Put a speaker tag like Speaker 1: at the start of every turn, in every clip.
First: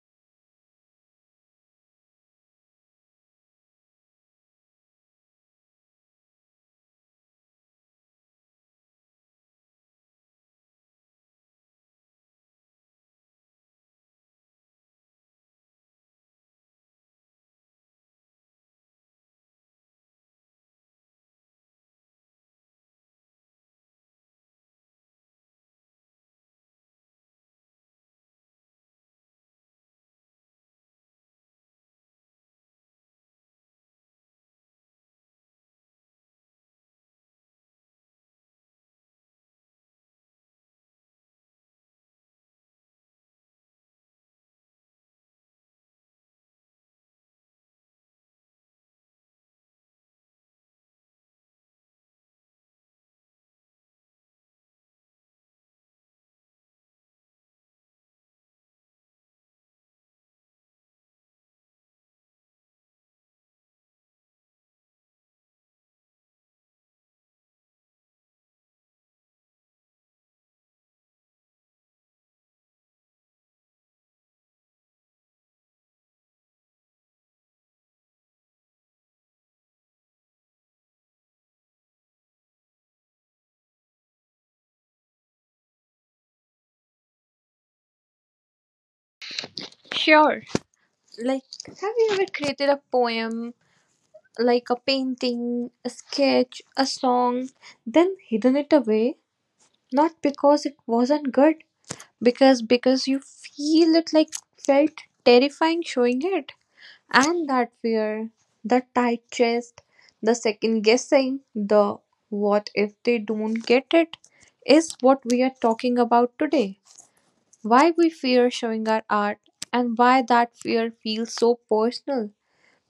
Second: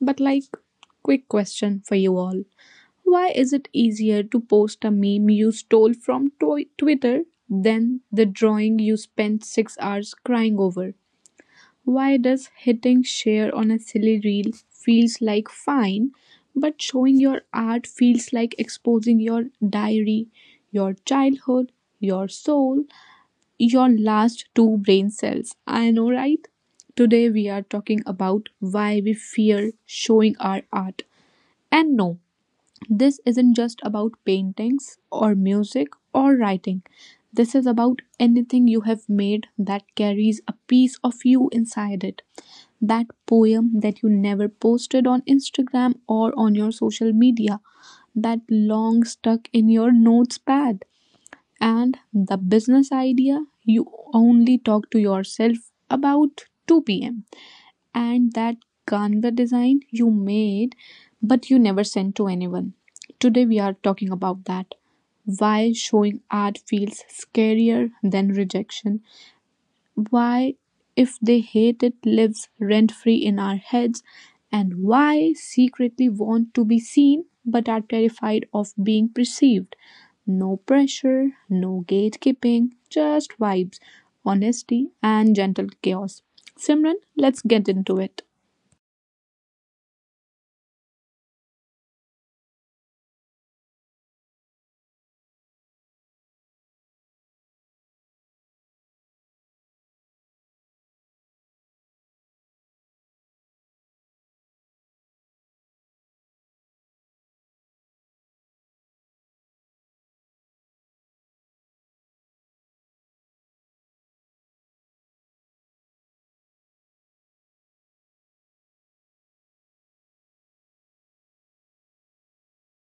Speaker 1: but like, quick question for you all. Why is it easier to post a meme you stole from Twitter than the drawing you spent 6 hours crying over? Why does hitting share on a silly reel feels like fine, but showing your art feels like exposing your diary, your childhood, your soul? Your last two brain cells. I know, right? Today we are talking about why we fear showing our art. And no, this isn't just about paintings or music or writing. This is about anything you have made that carries a piece of you inside it. That poem that you never posted on Instagram or on your social media, that long stuck in your notes pad, and the business idea you only talk to yourself about 2 pm. And that Canva design you made but you never sent to anyone. Today we are talking about that. Why showing art feels scarier than rejection, why, if they hate it lives rent-free in our heads, and why secretly want to be seen but are terrified of being perceived. No pressure, no gatekeeping, just vibes, honesty, and gentle chaos. Simran, let's get into it.
Speaker 2: Sure. Like, have you ever created a poem, like a painting, a sketch, a song, then hidden it away? Not because it wasn't good, because you feel it like felt terrifying showing it, and that fear, the tight chest, the second guessing, the what if they don't get it, is what we are talking about today, why we fear showing our art and why that fear feels so personal.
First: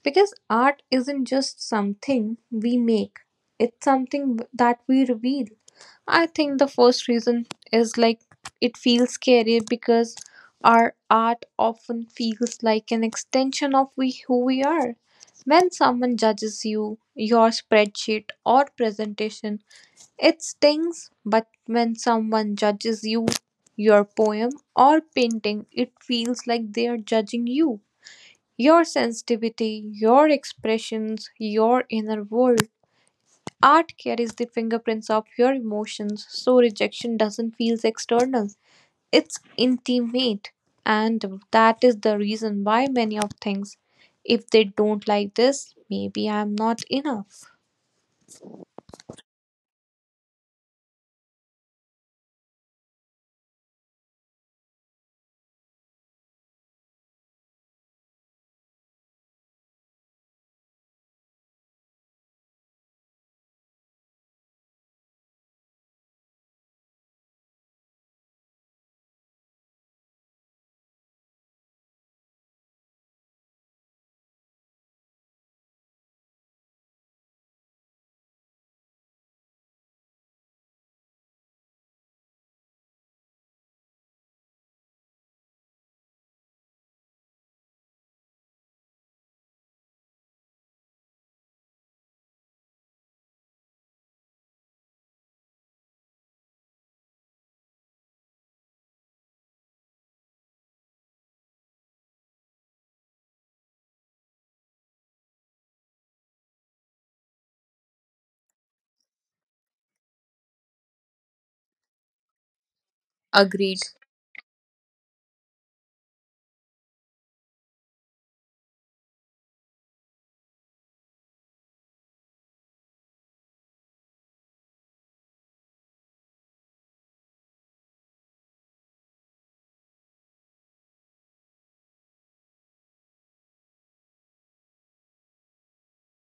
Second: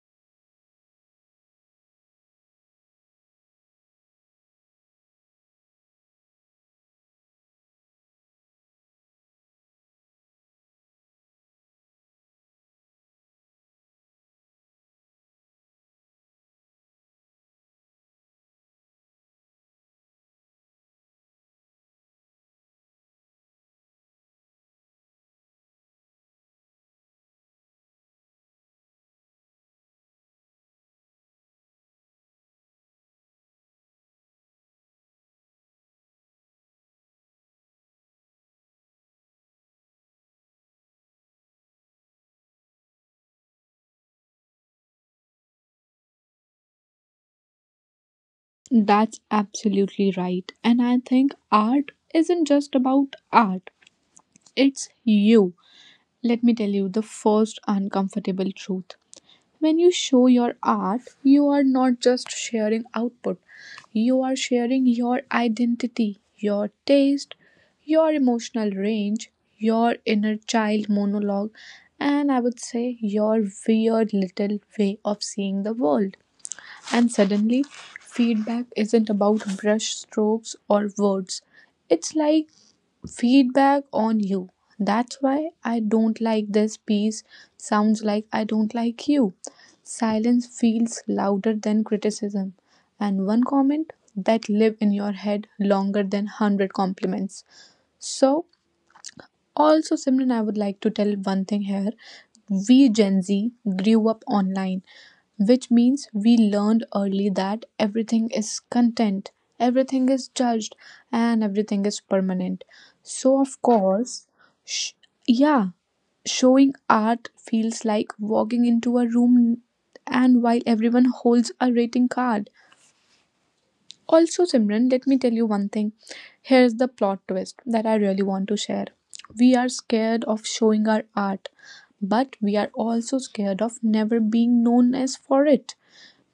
Speaker 2: Because art isn't just something we make, it's something that we reveal. I think the first reason is like it feels scary because our art often feels like an extension of we who we are. When someone judges you, your spreadsheet or presentation, it stings, but when someone judges you, your poem, or painting, it feels like they are judging you. Your sensitivity, your expressions, your inner world. Art carries the fingerprints of your emotions, so rejection doesn't feel external. It's intimate, and that is the reason why many of things, if they don't like this, maybe I'm not enough.
Speaker 1: That's absolutely right. And I think art isn't just about art, it's you. Let me tell you the first uncomfortable truth. When you show your art, you are not just sharing output, you are sharing your identity, your taste, your emotional range, your inner child monologue, and I would say your weird little way of seeing the world. And suddenly, feedback isn't about brush strokes or words. It's like feedback on you. That's why I don't like this piece sounds like I don't like you. Silence feels louder than criticism, and one comment that live in your head longer than 100 compliments. So also, Simran, I would like to tell one thing here. We Gen Z grew up online, which means we learned early that everything is content, everything is judged, and everything is permanent. So, of
Speaker 2: Agreed.
Speaker 1: course, sh- yeah, showing art feels like walking into a room and while everyone holds a rating card. Also, Simran, let me tell you one thing. Here's the plot twist that I really want to share. We are scared of showing our art, but we are also scared of never being known as for it.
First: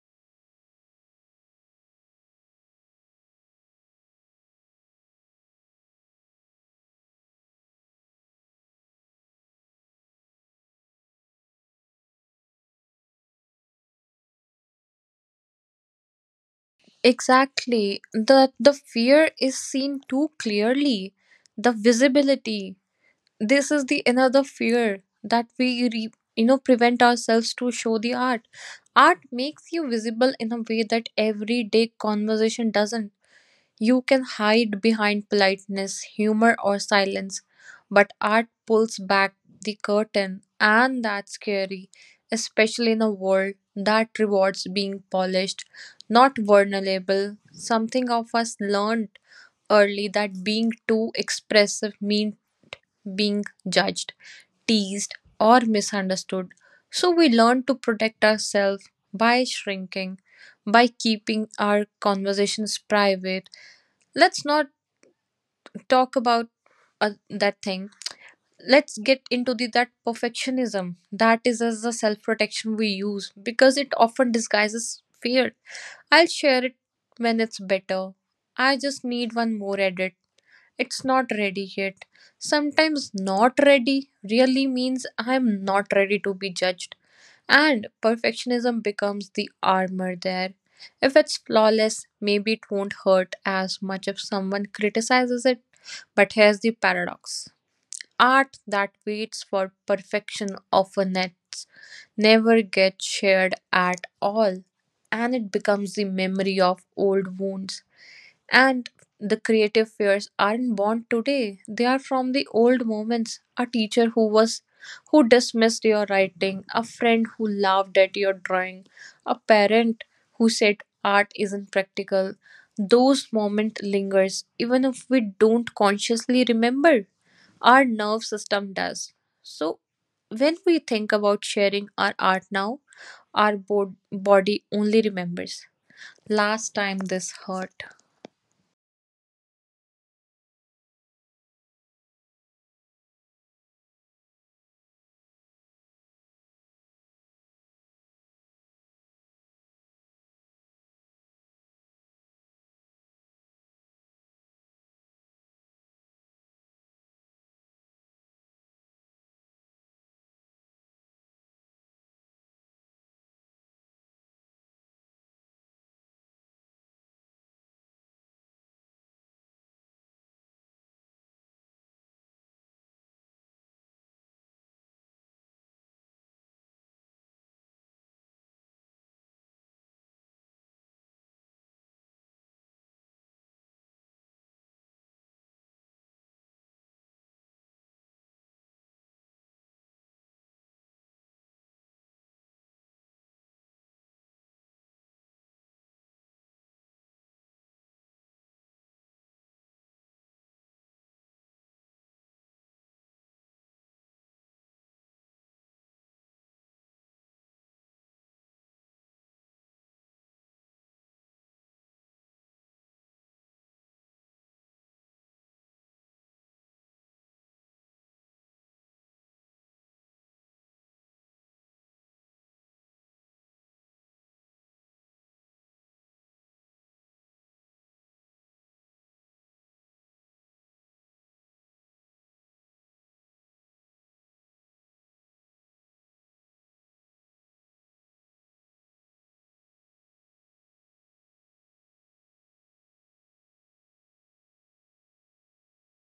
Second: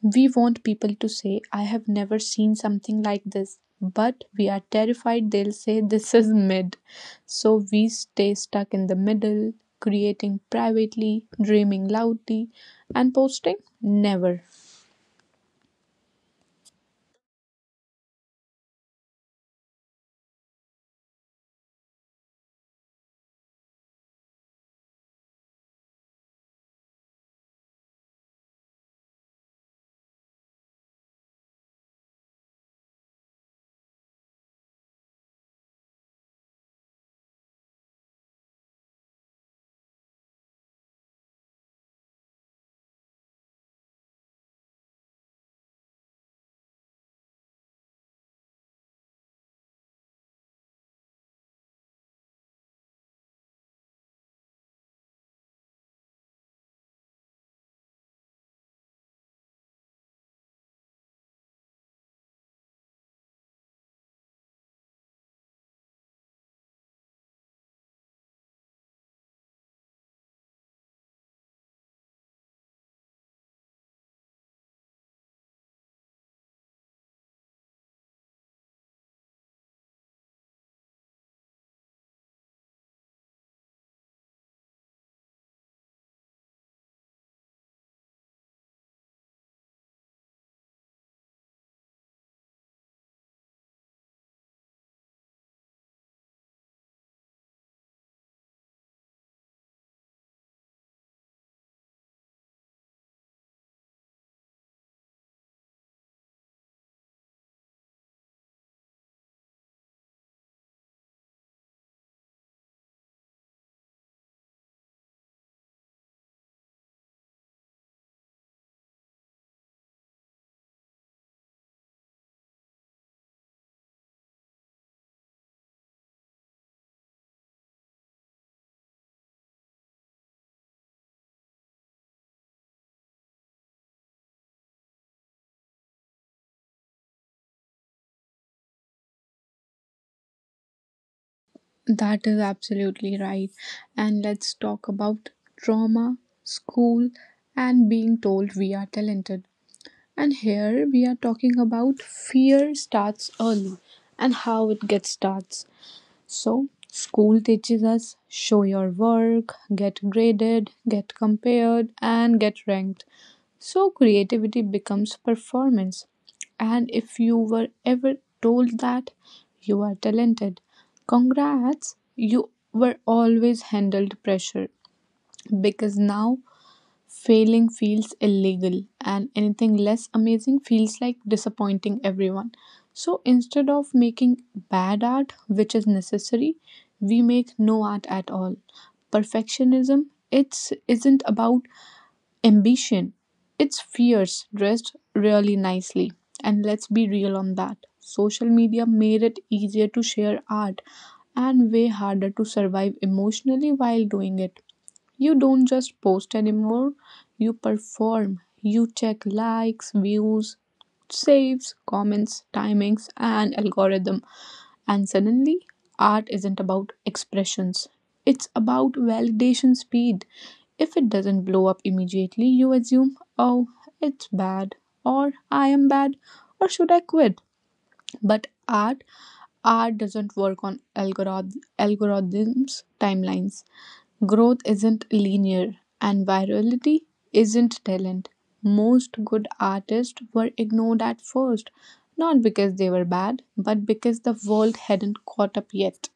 Speaker 1: We want people to say, I have never seen something like this, but we are terrified they'll say this is mid. So we stay stuck in the middle, creating privately, dreaming loudly, and posting never.
Speaker 2: Exactly. The fear is seen too clearly. The visibility. This is the another fear that we re, you know, prevent ourselves to show the art. Art makes you visible in a way that everyday conversation doesn't. You can hide behind politeness, humor, or silence, but art pulls back the curtain, and that's scary, especially in a world that rewards being polished, not vulnerable. Something of us learned early that being too expressive means being judged, teased, or misunderstood. So we learn to protect ourselves by shrinking, by keeping our conversations private. Let's not talk about that thing. Let's get into the that perfectionism that is as a self protection we use because it often disguises fear. I'll share it when it's better. I just need one more edit. It's not ready yet. Sometimes not ready really means I'm not ready to be judged. And perfectionism becomes the armor there. If it's flawless, maybe it won't hurt as much if someone criticizes it. But here's the paradox, art that waits for perfection often nets never gets shared at all, and it becomes the memory of old wounds. And the creative fears aren't born today. They are from the old moments. A teacher who was who dismissed your writing, a friend who laughed at your drawing, a parent who said art isn't practical. Those moment lingers even if we don't consciously remember. Our nerve system does. So when we think about sharing our art now, our body only remembers last time this hurt.
Speaker 1: That is absolutely right. And let's talk about trauma, school, and being told we are talented. And here we are talking about fear starts early and how it gets starts. So, school teaches us show your work, get graded, get compared, and get ranked. So creativity becomes performance. And if you were ever told that you are talented, congrats, you were always handled pressure because now failing feels illegal and anything less amazing feels like disappointing everyone. So instead of making bad art, which is necessary, we make no art at all. Perfectionism it's isn't about ambition. It's fierce, dressed really nicely. And let's be real on that. Social media made it easier to share art and way harder to survive emotionally while doing it. You don't just post anymore, you perform. You check likes, views, saves, comments, timings, and algorithm. And suddenly, art isn't about expressions, it's about validation speed. If it doesn't blow up immediately, you assume, oh, it's bad, or I am bad, or should I quit? But art doesn't work on algorithms timelines. Growth isn't linear, and virality isn't talent. Most good artists were ignored at first, not because they were bad, but because the world hadn't caught up yet.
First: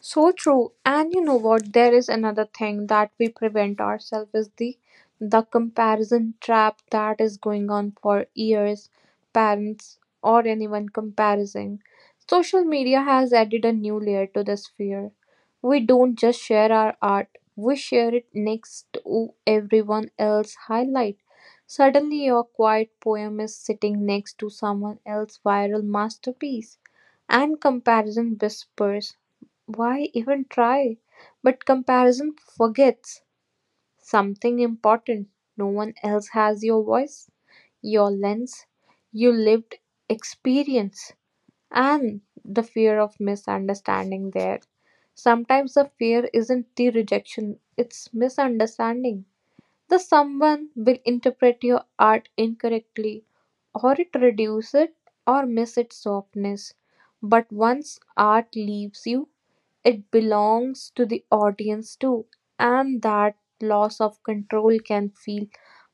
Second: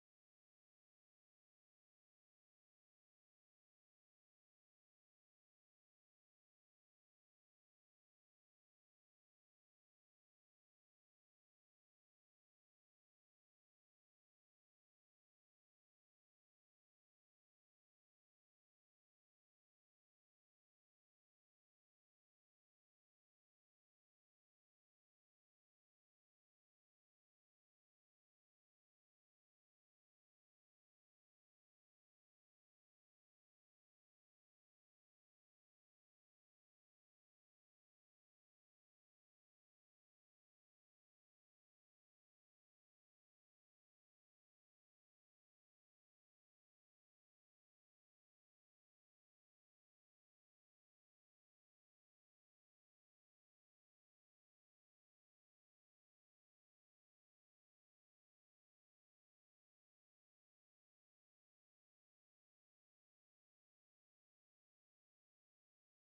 Speaker 2: So true. And you know what? There is another thing that we prevent ourselves is the comparison trap that is going on for years, parents or anyone comparing. Social media has added a new layer to this fear. We don't just share our art, we share it next to everyone else's highlight. Suddenly your quiet poem is sitting next to someone else's viral masterpiece and comparison whispers why even try? But comparison forgets something important. No one else has your voice, your lens, your lived experience, and the fear of misunderstanding there. Sometimes the fear isn't the rejection, it's misunderstanding. The someone will interpret your art incorrectly, or it reduce it or miss its softness. But once art leaves you, it belongs to the audience too, and that loss of control can feel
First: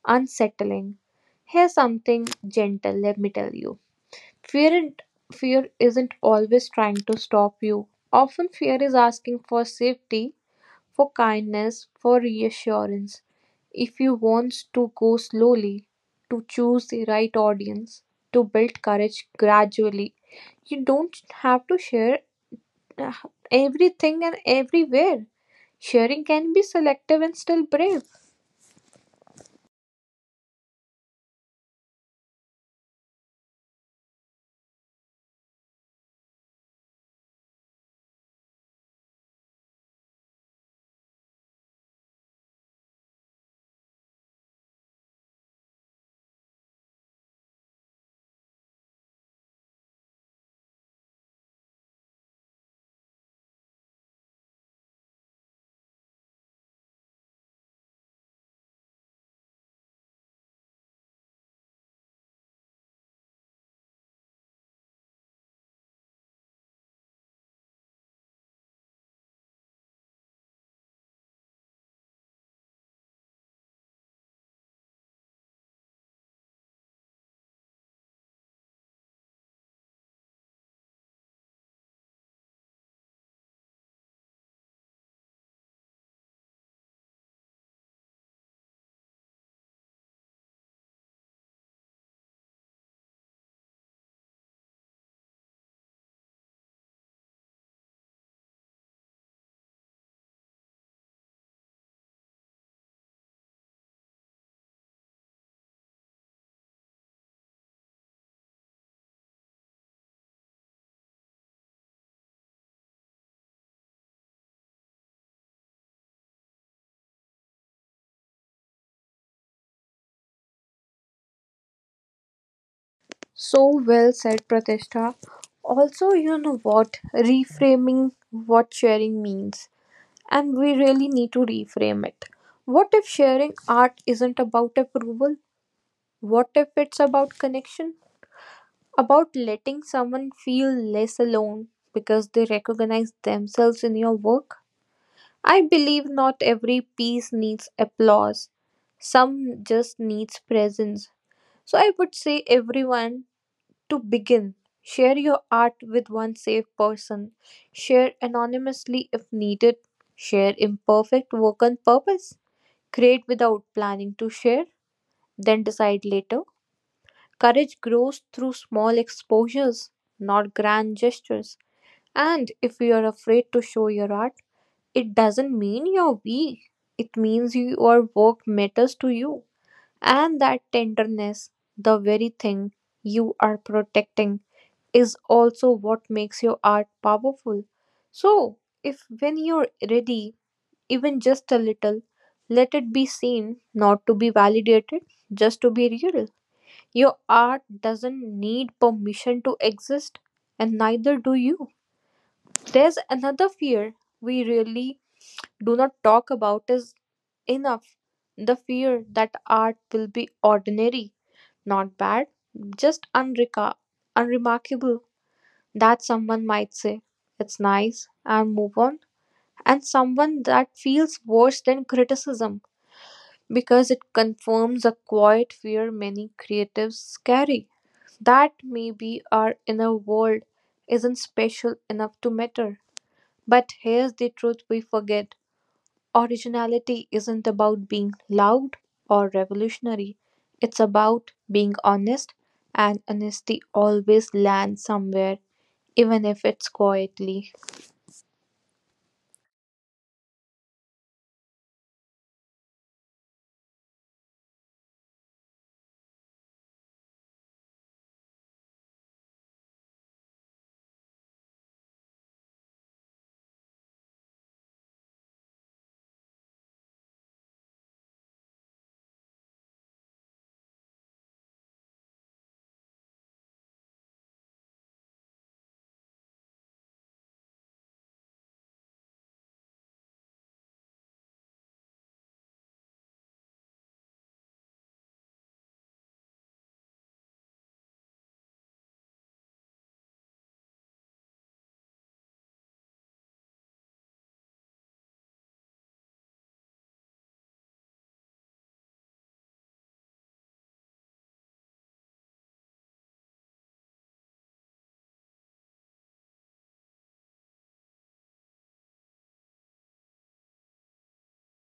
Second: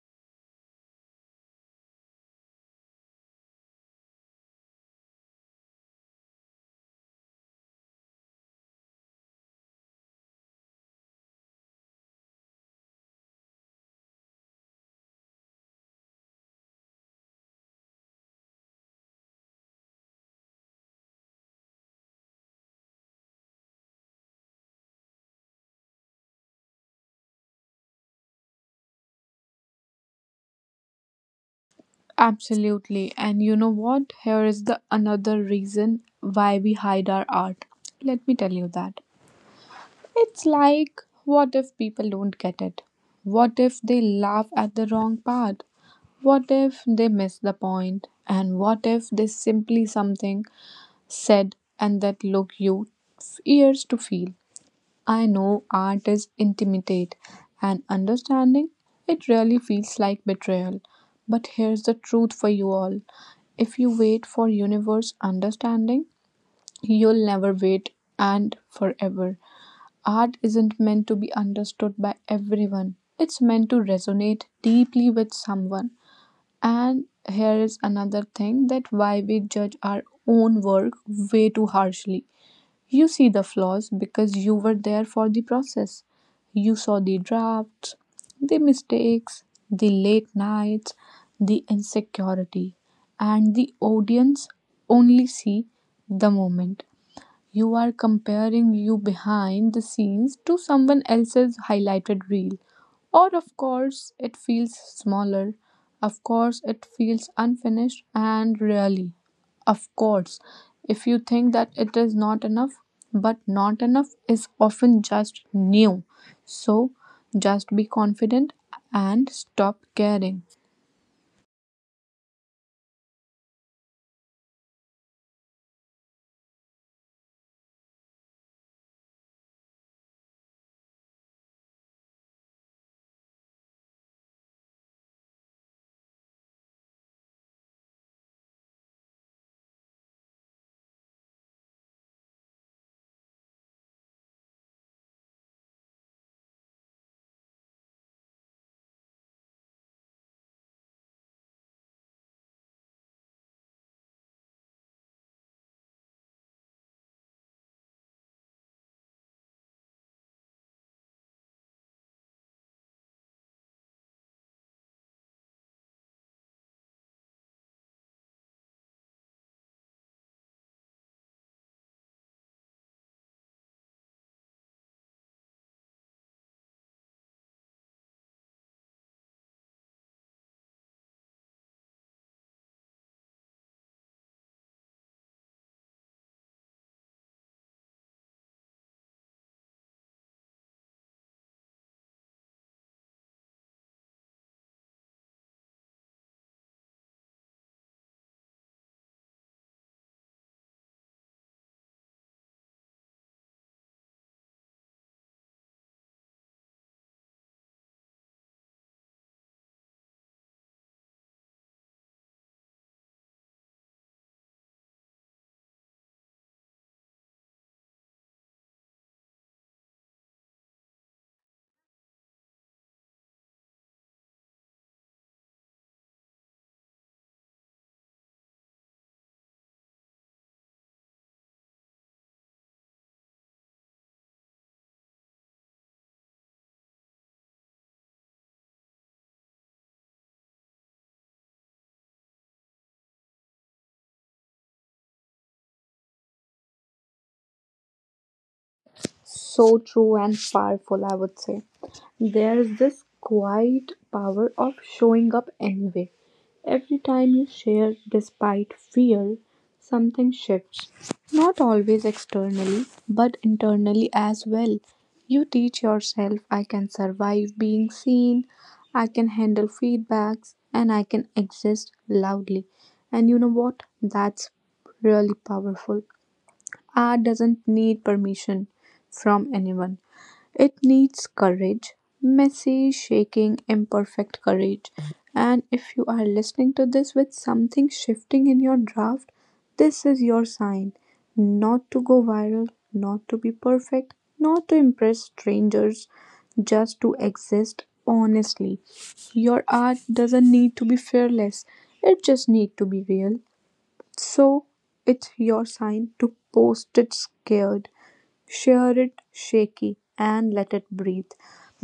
Speaker 2: unsettling. Here's something gentle, let me tell you. Fear and fear isn't always trying to stop you. Often fear is asking for safety, for kindness, for reassurance. If you want to go slowly, to choose the right audience, to build courage gradually, you don't have to share uh, everything and everywhere. Sharing can be selective and still brave.
Speaker 1: Absolutely. And you know what? Here is the another reason why we hide our art. Let me tell you that. It's like what if people don't get it? What if they laugh at the wrong part? What if they miss the point? And what if they simply something said, and that look you years to feel. I know art is intimate and understanding. It really feels like betrayal. But here's the truth for you all. If you wait for universe understanding, you'll never wait and forever. Art isn't meant to be understood by everyone. It's meant to resonate deeply with someone. And here is another thing that why we judge our own work way too harshly. You see the flaws because you were there for the process. You saw the drafts, the mistakes, the late nights, the insecurity, and the audience only see the moment. You are comparing you behind the scenes to someone else's highlighted reel. Or, of course, it feels smaller. Of course, it feels unfinished and really. Of course, if you think that it is not enough, but not enough is often just new. So, just be confident and stop caring.
Speaker 2: So well said, Pratishtha. Also, you know what? Reframing what sharing means. And we really need to reframe it. What if sharing art isn't about approval? What if it's about connection? About letting someone feel less alone because they recognize themselves in your work? I believe not every piece needs applause. Some just needs presence. So I would say everyone to begin. Share your art with one safe person. Share anonymously if needed. Share imperfect work on purpose. Create without planning to share, then decide later. Courage grows through small exposures, not grand gestures. And if you are afraid to show your art, it doesn't mean you're weak. It means your work matters to you. And that tenderness, the very thing you are protecting, is also what makes your art powerful. So, if when you're ready, even just a little, let it be seen, not to be validated, just to be real. Your art doesn't need permission to exist, and neither do you. There's another fear we really do not talk about is enough. The fear that art will be ordinary, not bad, just unremarkable, that someone might say, it's nice, and move on. And someone that feels worse than criticism because it confirms a quiet fear many creatives carry that maybe our inner world isn't special enough to matter. But here's the truth we forget, originality isn't about being loud or revolutionary, it's about being honest, and honesty always lands somewhere, even if it's quietly.
Speaker 1: So true and powerful, I would say. There's this quiet power of showing up anyway. Every time you share despite fear, something shifts. Not always externally, but internally as well. You teach yourself I can survive being seen, I can handle feedbacks, and I can exist loudly. And you know what? That's really powerful. Art doesn't need permission from anyone. It needs courage, messy, shaking, imperfect courage. And if you are listening to this with something shifting in your draft, this is your sign. Not to go viral, not to be perfect, not to impress strangers, just to exist honestly. Your art doesn't need to be fearless, it just needs to be real. So it's your sign to post it scared, share it shaky, and let it breathe.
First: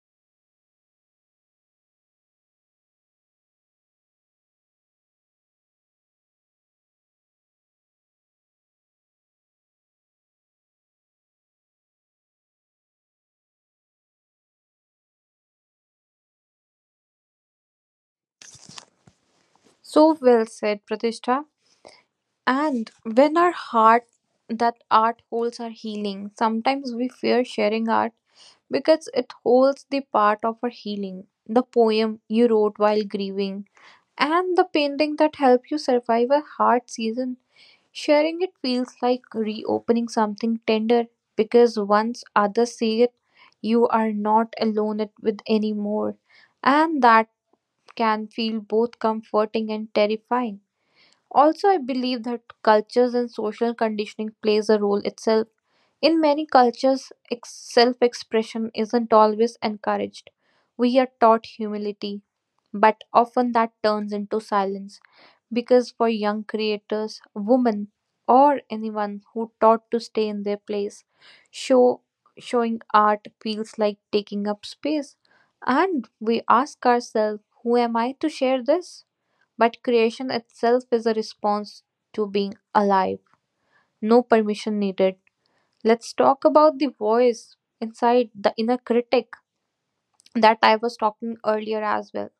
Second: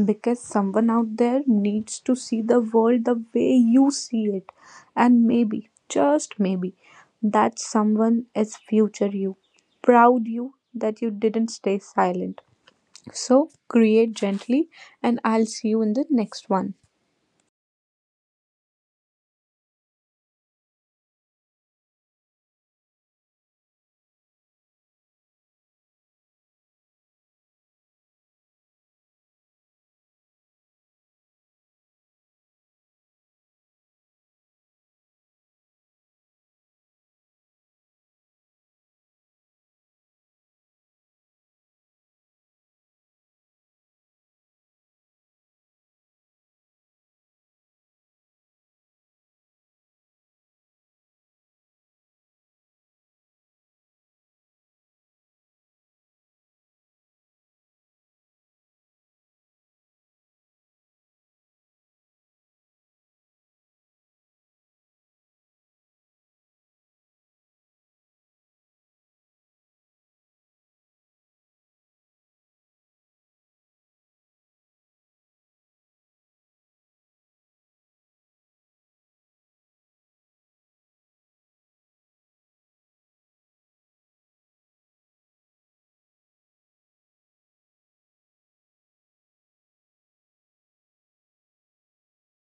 Speaker 1: Because someone out there needs to see the world the way you see it. And maybe, just maybe, that someone is future you, proud you that you didn't stay silent. So create gently, and I'll see you in the next one.
Speaker 2: So well said, Pratishtha. And when our heart that art holds are healing, sometimes we fear sharing art because it holds the part of our healing. The poem you wrote while grieving, and the painting that helped you survive a hard season, sharing it feels like reopening something tender because once others see it, you are not alone it with anymore. And that can feel both comforting and terrifying. Also, I believe that cultures and social conditioning plays a role itself. In many cultures, self-expression isn't always encouraged. We are taught humility, but often that turns into silence because for young creators, women or anyone who taught to stay in their place, show showing art feels like taking up space. And we ask ourselves, who am I to share this? But creation itself is a response to being alive. No permission needed. Let's talk about the voice inside the inner critic that I was talking earlier as well.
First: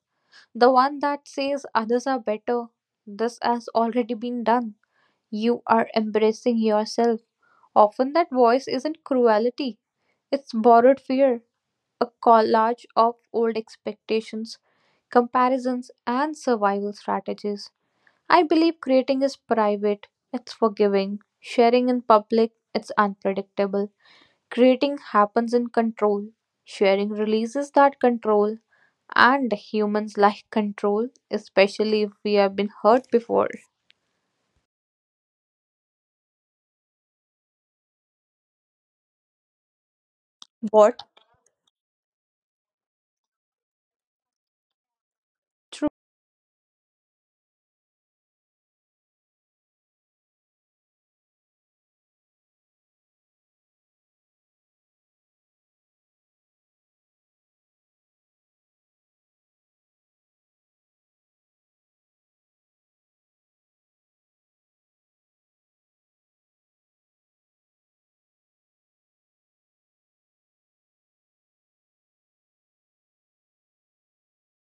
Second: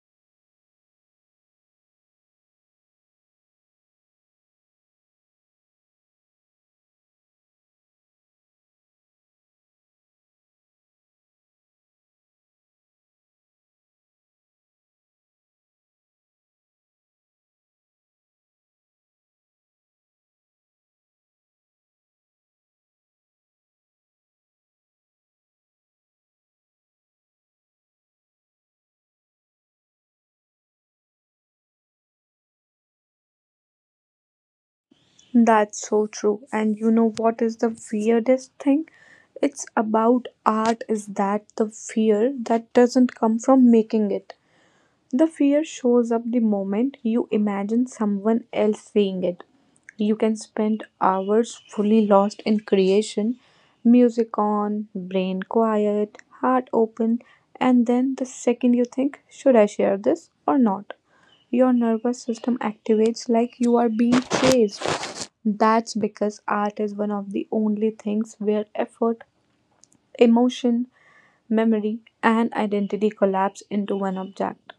Speaker 2: The one that says others are better. This has already been done. You are embracing yourself. Often that voice isn't cruelty, it's borrowed fear, a collage of old expectations, comparisons, and survival strategies. I believe creating is private, it's forgiving. Sharing in public, it's unpredictable. Creating happens in control. Sharing releases that control, and humans like control, especially if we have been hurt before.
Speaker 1: That's so true. And you know what is the weirdest thing? It's about art
Speaker 2: What?
Speaker 1: is that the fear that doesn't come from making it. The fear
Speaker 2: True.
Speaker 1: shows up the moment you imagine someone else seeing it. You can spend hours fully lost in creation, music on, brain quiet, heart open, and then the second you think, should I share this or not? Your nervous system activates like you are being chased. That's because art is one of the only things where effort, emotion, memory, and identity collapse into one object.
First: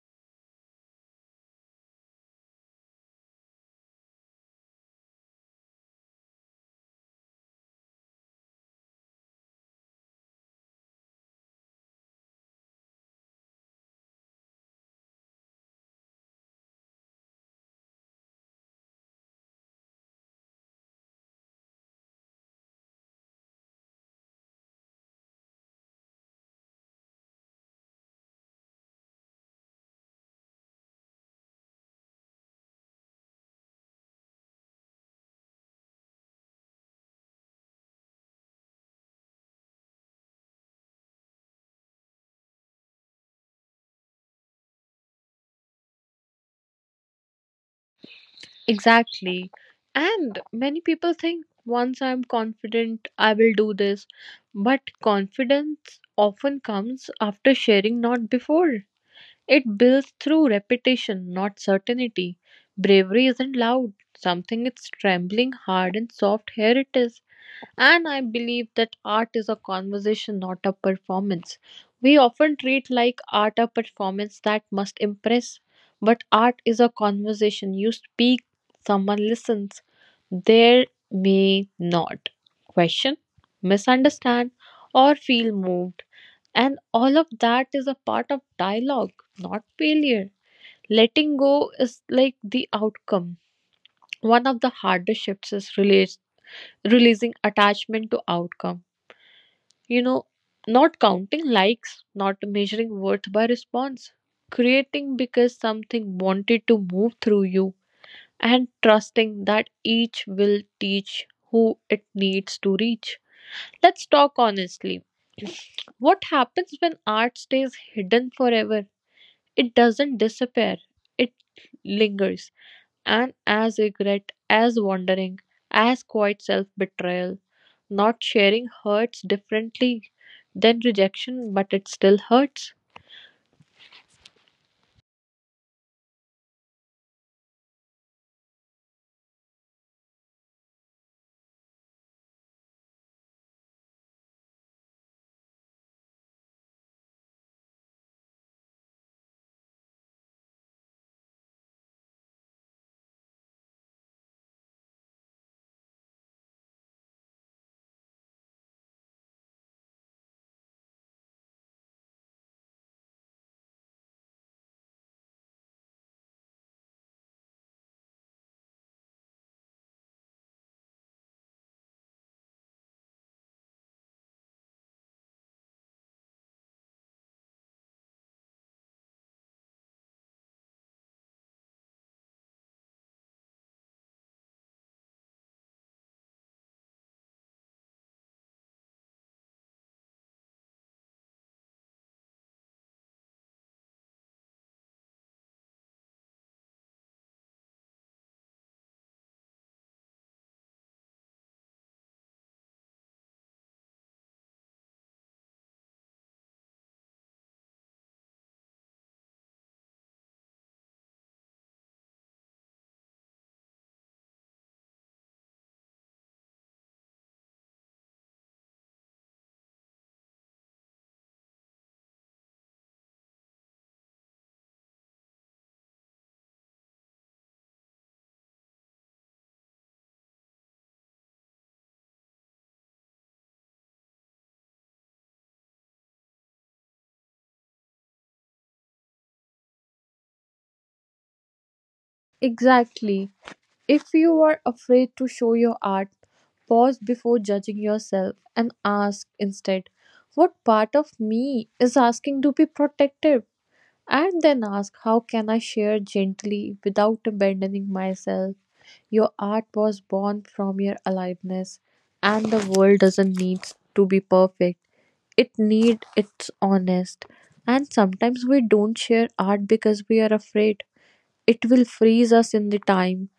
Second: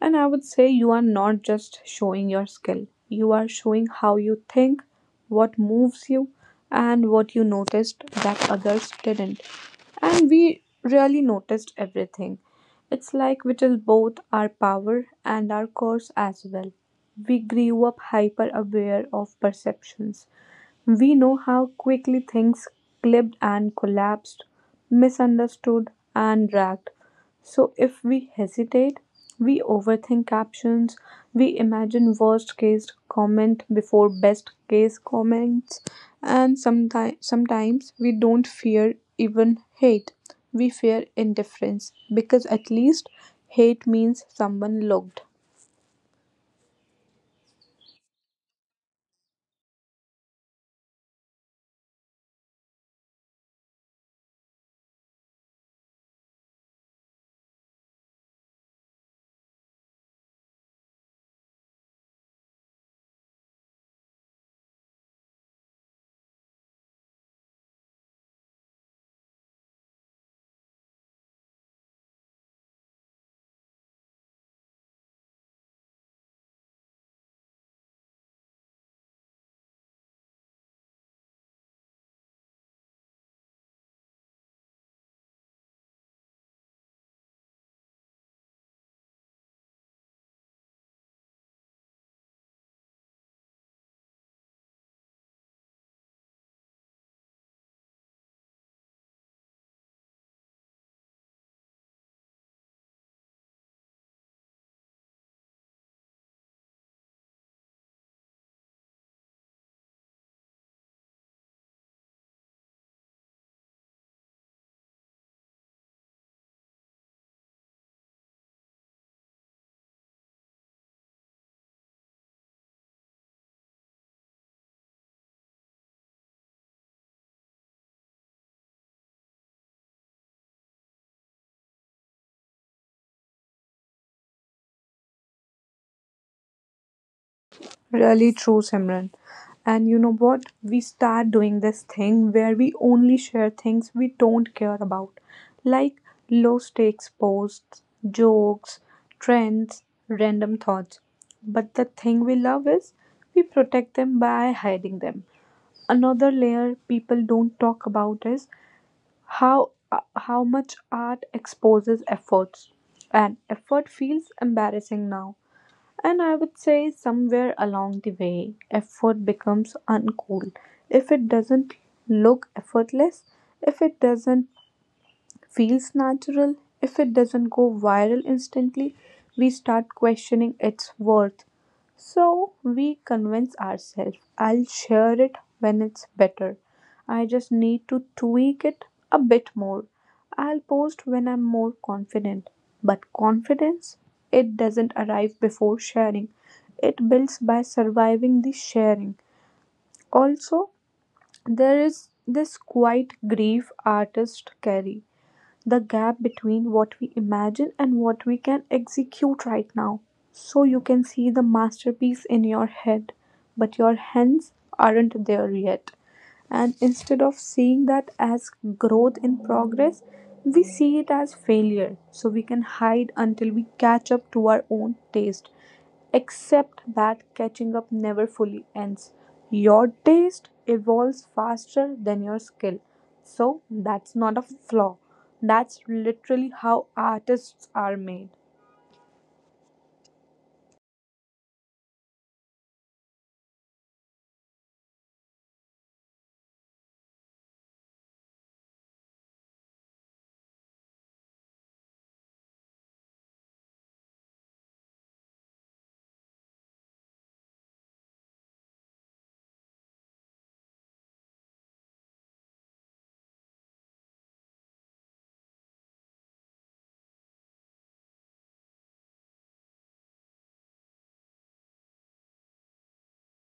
Speaker 1: And I would say you are not just showing your skill, you are showing how you think, what moves you, and what you noticed that others didn't. And we really noticed everything. It's like which is both our power and our curse as well. We grew up hyper aware of perceptions, we know how quickly things clipped and collapsed, misunderstood and dragged. So, if we hesitate, we overthink captions, we imagine worst case comment before best case comments, and sometimes we don't fear even hate. We fear indifference because at least hate means someone looked.
Speaker 2: Exactly. And many people think once I'm confident, I will do this. But confidence often comes after sharing, not before. It builds through repetition, not certainty. Bravery isn't loud, something it's trembling hard and soft. Here it is. And I believe that art is a conversation, not a performance. We often treat like art a performance that must impress, but art is a conversation. You speak, someone listens. There may not question, misunderstand, or feel moved. And all of that is a part of dialogue, not failure. Letting go is like the outcome. One of the hardest shifts is release, releasing attachment to outcome. You know, not counting likes, not measuring worth by response, creating because something wanted to move through you, and trusting that each will teach who it needs to reach. Let's talk honestly. What happens when art stays hidden forever? It doesn't disappear, it lingers, and as regret, as wandering, as quiet self betrayal. Not sharing hurts differently than rejection, but it still hurts.
Speaker 1: Really true, Simran. And you know what? We start doing this thing where we only share things we don't care about, like low stakes posts, jokes, trends, random thoughts. But the thing we love is we protect them by hiding them. Another layer people don't talk about is how much art exposes efforts and effort feels embarrassing now and I would say somewhere along the way, effort becomes uncool. If it doesn't look effortless, if it doesn't feels natural, if it doesn't go viral instantly, we start questioning its worth. So we convince ourselves, I'll share it when it's better. I just need to tweak it a bit more. I'll post when I'm more confident. But confidence, it doesn't arrive before sharing, it builds by surviving the sharing. Also, there is this quiet grief artists carry the gap between what we imagine and what we can execute right now. So you can see the masterpiece in your head, but your hands aren't there yet. And instead of seeing that as growth in progress, we see it as failure. So we can hide until we catch up to our own taste. Except that catching up never fully ends. Your taste evolves faster than your skill. So that's not a flaw. That's literally how artists are made.
Speaker 2: Exactly. If you are afraid to show your art, pause before judging yourself and ask instead, what part of me is asking to be protected? And then ask how can I share gently without abandoning myself. Your art was born from your aliveness, and the world doesn't need to be perfect. It need it's honest. And sometimes we don't share art because we are afraid it will freeze us in the time.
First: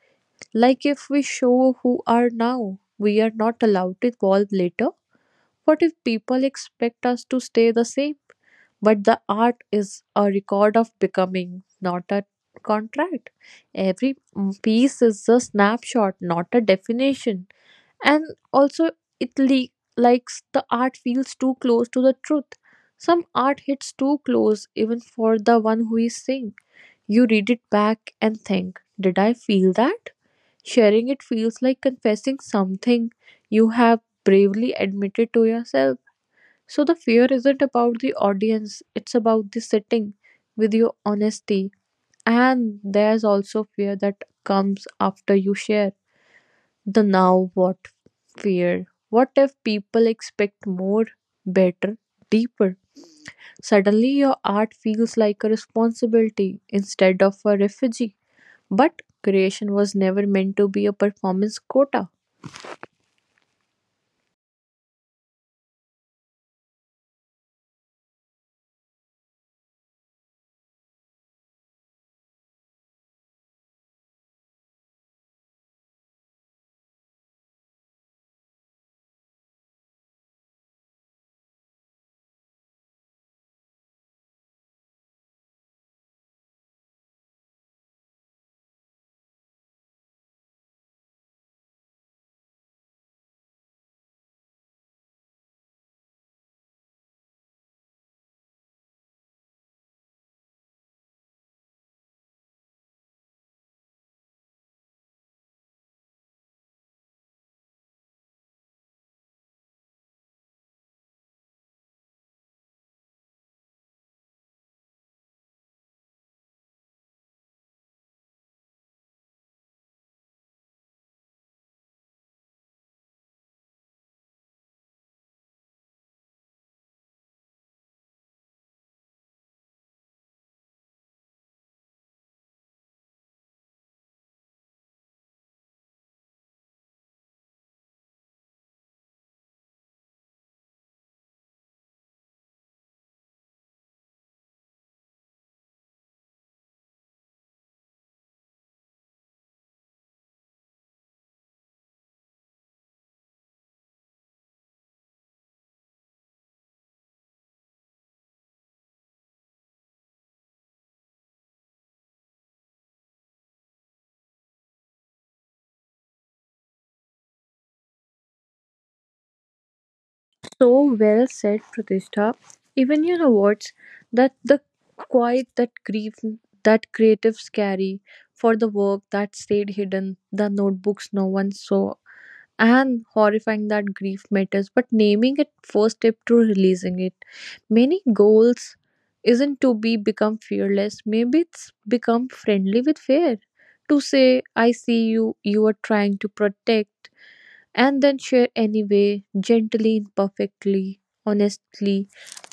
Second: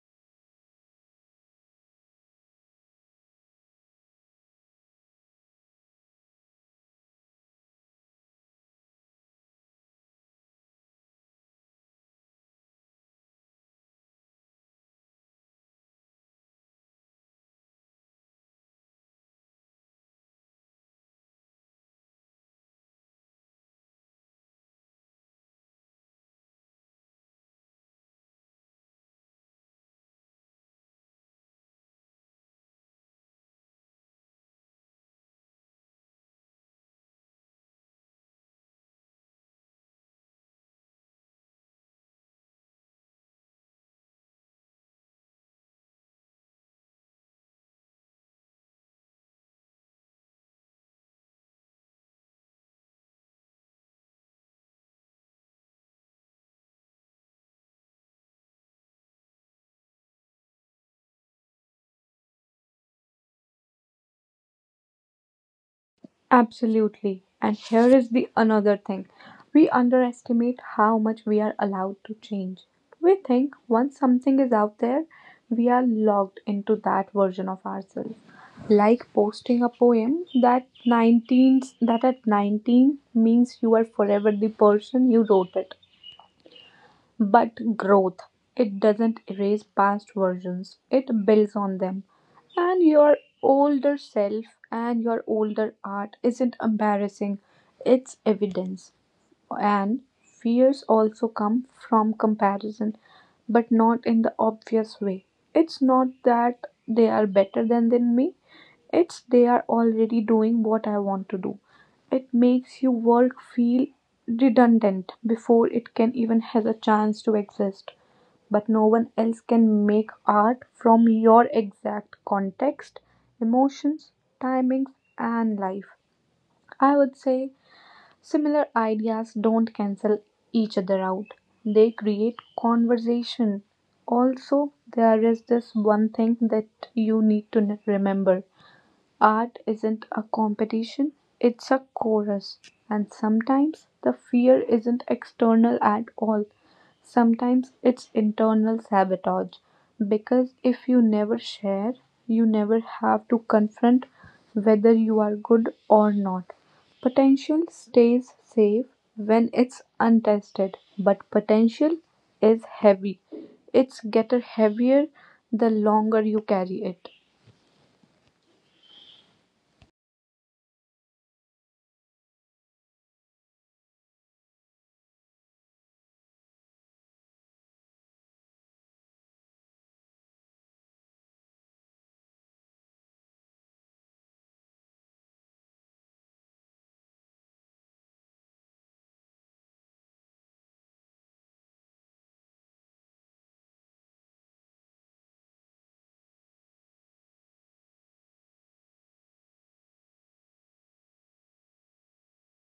Speaker 2: Like if we show who are now, we are not allowed to evolve later. What if people expect us to stay the same? But the art is a record of becoming, not a contract. Every piece is a snapshot, not a definition. And also, it likes the art feels too close to the truth. Some art hits too close, even for the one who is seeing. You read it back and think, did I feel that? Sharing it feels like confessing something you have bravely admitted to yourself, so the fear isn't about the audience, it's about the sitting with your honesty. And there's also fear that comes after you share. The now what fear. What if people expect more, better, deeper? Suddenly your art feels like a responsibility instead of a refugee. But creation was never meant to be a performance quota.
Speaker 1: Absolutely. And here is the another thing. We underestimate how much we are allowed to change. We think once something is out there, we are locked into that version of ourselves. Like posting a poem that 19 that at 19 means you are forever the person you wrote it. But growth, it doesn't erase past versions, it builds on them. And your older self and your older art isn't embarrassing, it's evidence. And fears also come from comparison, but not in the obvious way. It's not that they are better than me, it's they are already doing what I want to do. It makes your work feel redundant before it can even has a chance to exist. But no one else can make art from your exact context, emotions, timings, and life. I would say similar ideas don't cancel each other out. They create conversation. Also, there is this one thing that you need to remember. Art isn't a competition, it's a chorus. And sometimes the fear isn't external at all. Sometimes it's internal sabotage. Because if you never share, you never have to confront whether you are good or not. Potential stays safe when it's untested, but potential is heavy. It's getter heavier the longer you carry it.
Speaker 2: So well said, Pratishta. Even you know what's that the quiet that grief that creatives carry for the work that stayed hidden, the notebooks no one saw, and horrifying that grief matters, but naming it first step to releasing it. Many goals isn't to be become fearless, maybe it's become friendly with fear. To say, I see you, you are trying to protect and then share anyway, gently, imperfectly, honestly.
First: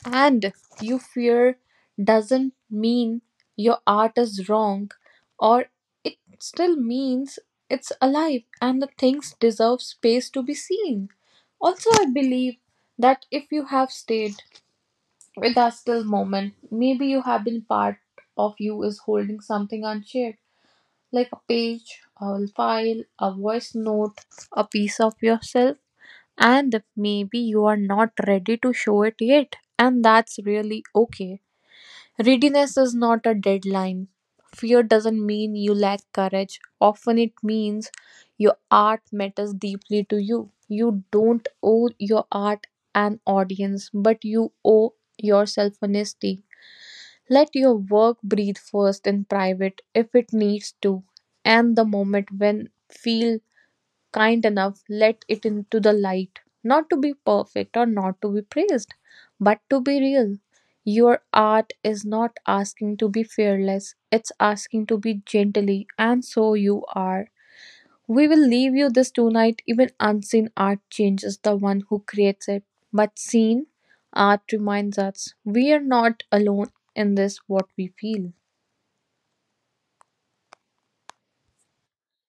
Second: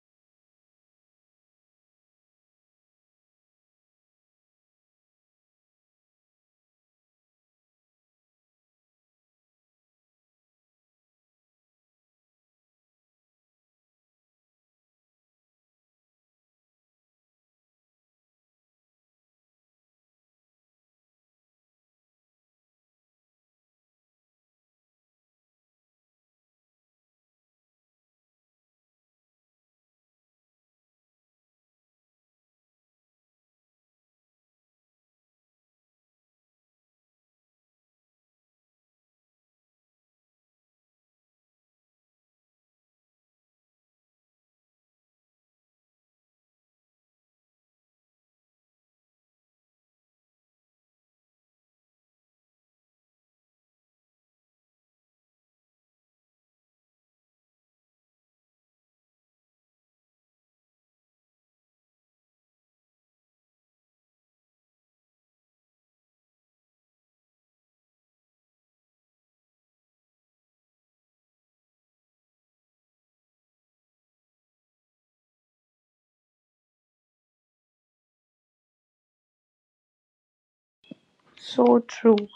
Speaker 2: And you fear doesn't mean your art is wrong, or it still means it's alive and the things deserve space to be seen. Also, I believe that if you have stayed with us till moment, maybe you have been part of you is holding something unshared, like a page, a file, a voice note, a piece of yourself, and maybe you are not ready to show it yet, and that's really okay. Readiness is not a deadline. Fear doesn't mean you lack courage, often it means your art matters deeply to you. You don't owe your art an audience, but you owe yourself honesty. Let your work breathe first in private if it needs to, and the moment when feel kind enough, let it into the light, not to be perfect or not to be praised, but to be real. Your art is not asking to be fearless, it's asking to be gently, and so you are. We will leave you this tonight, even unseen art changes the one who creates it, but seen art reminds us we are not alone in this what we feel.
Speaker 1: So true.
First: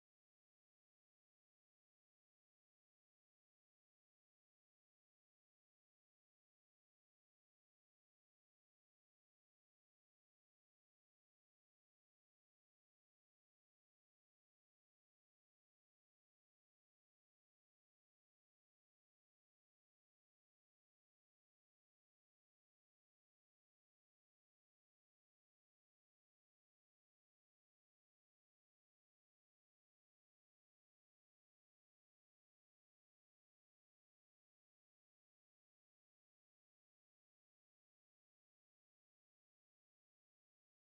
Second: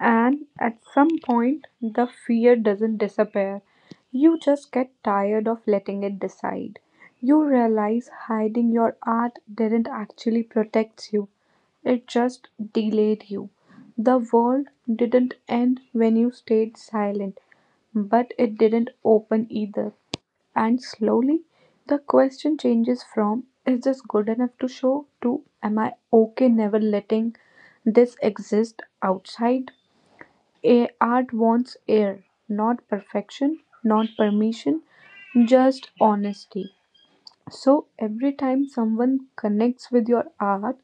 Speaker 1: And at some point, the fear doesn't disappear. You just get tired of letting it decide. You realize hiding your art didn't actually protect you, it just delayed you. The world didn't end when you stayed silent, but it didn't open either. And slowly, the question changes from is this good enough to show to am I okay never letting this exist outside? Art wants air, not perfection, not permission, just honesty. So every time someone connects with your art,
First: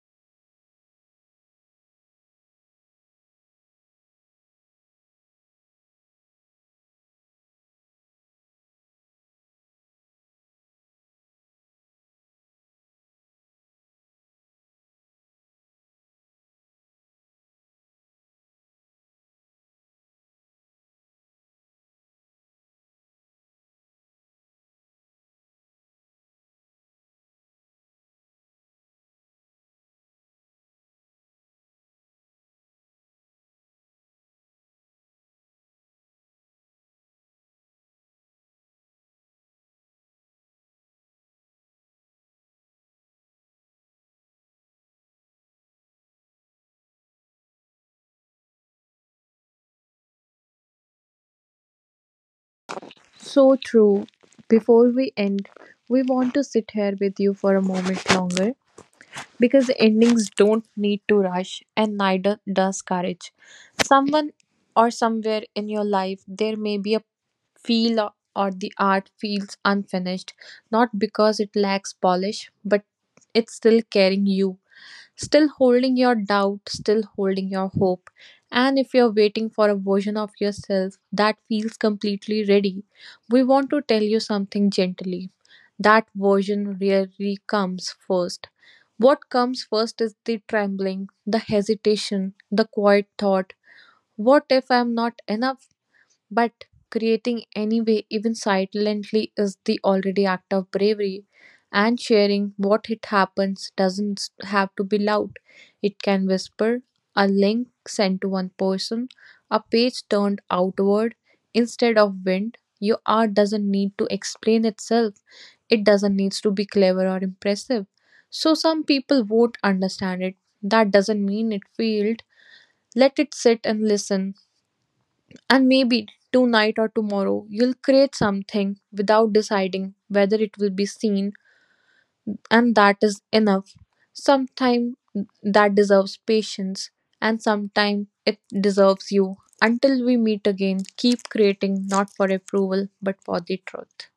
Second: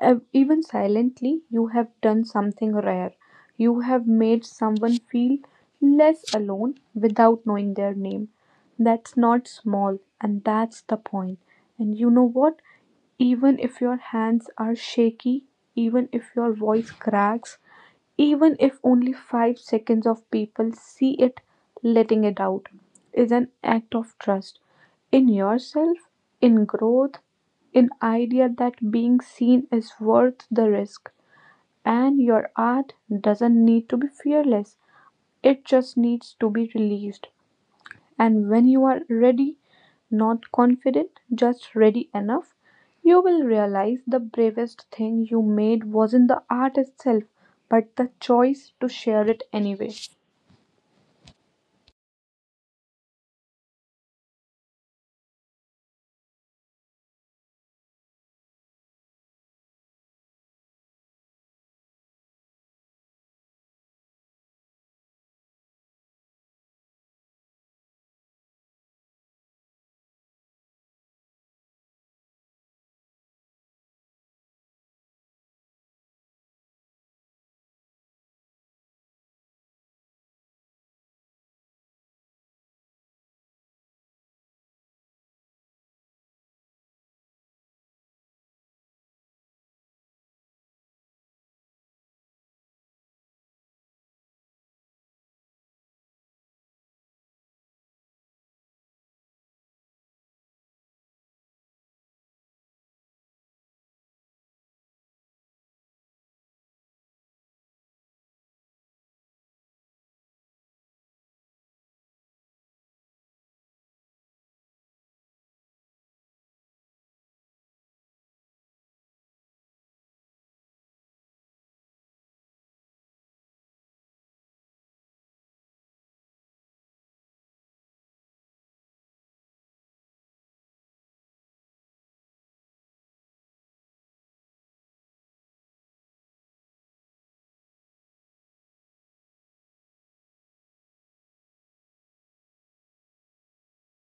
Speaker 1: even silently, you have done something rare. You have made someone feel less alone without knowing their name. That's not small, and that's the point. And you know what? Even if your hands are shaky, even if your voice cracks, even if only 5 seconds of people see it, letting it out is an act of trust in yourself, in growth, in idea that being seen is worth the risk. And your art doesn't need to be fearless, it just needs to be released. And when you are ready, not confident, just ready enough, you will realize the bravest thing you made wasn't the art itself, but the choice to share it anyway.
Speaker 2: So true. Before we end, we want to sit here with you for a moment longer because endings don't need to rush and neither does courage. Someone or somewhere in your life, there may be a feel or the art feels unfinished, not because it lacks polish, but it's still carrying you, still holding your doubt, still holding your hope. And if you're waiting for a version of yourself that feels completely ready, we want to tell you something gently. That version rarely comes first. What comes first is the trembling, the hesitation, the quiet thought, what if I'm not enough? But creating anyway, even silently, is the already act of bravery. And sharing what it happens doesn't have to be loud. It can whisper, a link sent to one person, a page turned outward instead of wind. Your art doesn't need to explain itself. It doesn't need to be clever or impressive. So some people won't understand it. That doesn't mean it failed. Let it sit and listen, and maybe tonight or tomorrow, you'll create something without deciding whether it will be seen, and that is enough. Sometime that deserves patience, and sometime it deserves you. Until we meet again, keep creating not for approval but for the truth.